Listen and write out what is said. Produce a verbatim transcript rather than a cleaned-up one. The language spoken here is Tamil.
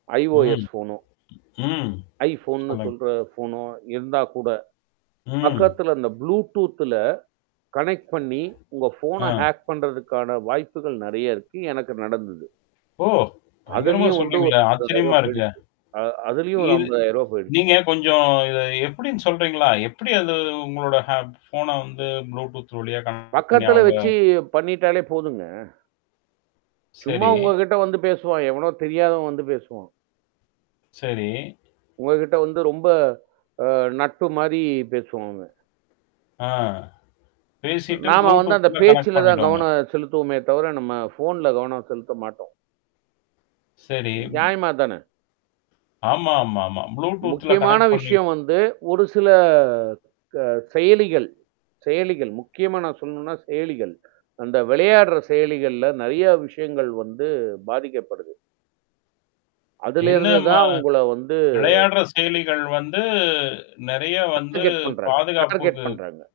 ம், IOS ஃபோன்னும். ம், iPhoneன்னு சொல்லுங்க. சொல்ற ஃபோனு இருந்தா கூட, ம். பக்கத்துல அந்த ப்ளூடூத்ல கனெக்ட் பண்ணீ, உங்க ஆ. ஃபோன ஹேக் பண்றதுக்கான வாய்ப்புகள் நெறையா இருக்கு. எனக்கு நடந்துது. ஓ! பயங்கரமா அதலயும் வந்து ஒரு சொல்றீங்களே! ஐம்பதாயிரம் ஆச்சரியமா ரூபாய் இருக்கே! போயிடுச்சு. ஆ அதுலயும் ஒரு இது ஐம்பதாயிரம் ரூபாய் போயிடுச்சு. நீங்க கொஞ்சம் இத எப்படின்னு சொல்றீங்களா? எப்படி அது உங்களோட ஹேப் ஃபோன வந்து ப்ளூடூத் வழியா கனெக்ட் பண்ணீ பக்கத்துல அவுங்க வெச்சு, பண்ணீட்டாலே போதுங்க. சும்மா, சரி. உங்க கிட்ட வந்து பேசுவான், எவனோ தெரியாதவன் வந்து பேசுவான். சரி. உங்ககிட்ட வந்து ரொம்ப, ஆ, நட்பு மாரி பேசுவாங்க. ஆ, பேசிட்டு நாம வந்து, அந்த ப்ளூடூத்ல கனெக்ட் பேச்சுல தான் பண்ணீடுவாங்க. கவனம் செலுத்துவோமே தவிர, நம்ம ஃபோன்ல கவனம் செலுத்த மாட்டோம். சரி, ம் நியாயமா அதுதானே! ஆமா, ஆமா, ஆமா. ப்ளூடூத்ல முக்கியமான கனெக்ட் பண்ணீட் விஷயம் வந்து, ஒரு சில க செயலிகள் செயலிகள் முக்கியமா நான் சொல்லணும்ன்னா, செயலிகள். அந்த விளையாடுற செயலிகள்ல நெறையா விஷயங்கள் வந்து பாதிக்கப்படுது. அதிலேருந்து என்னாம்மா? தான் உங்கள வந்து விளையாடுற செயலிகள் வந்து நெறையா வந்து டார்கெட் பண்றாங்க. டார்கெட் பாதுகாப்புக்கு பண்றாங்க.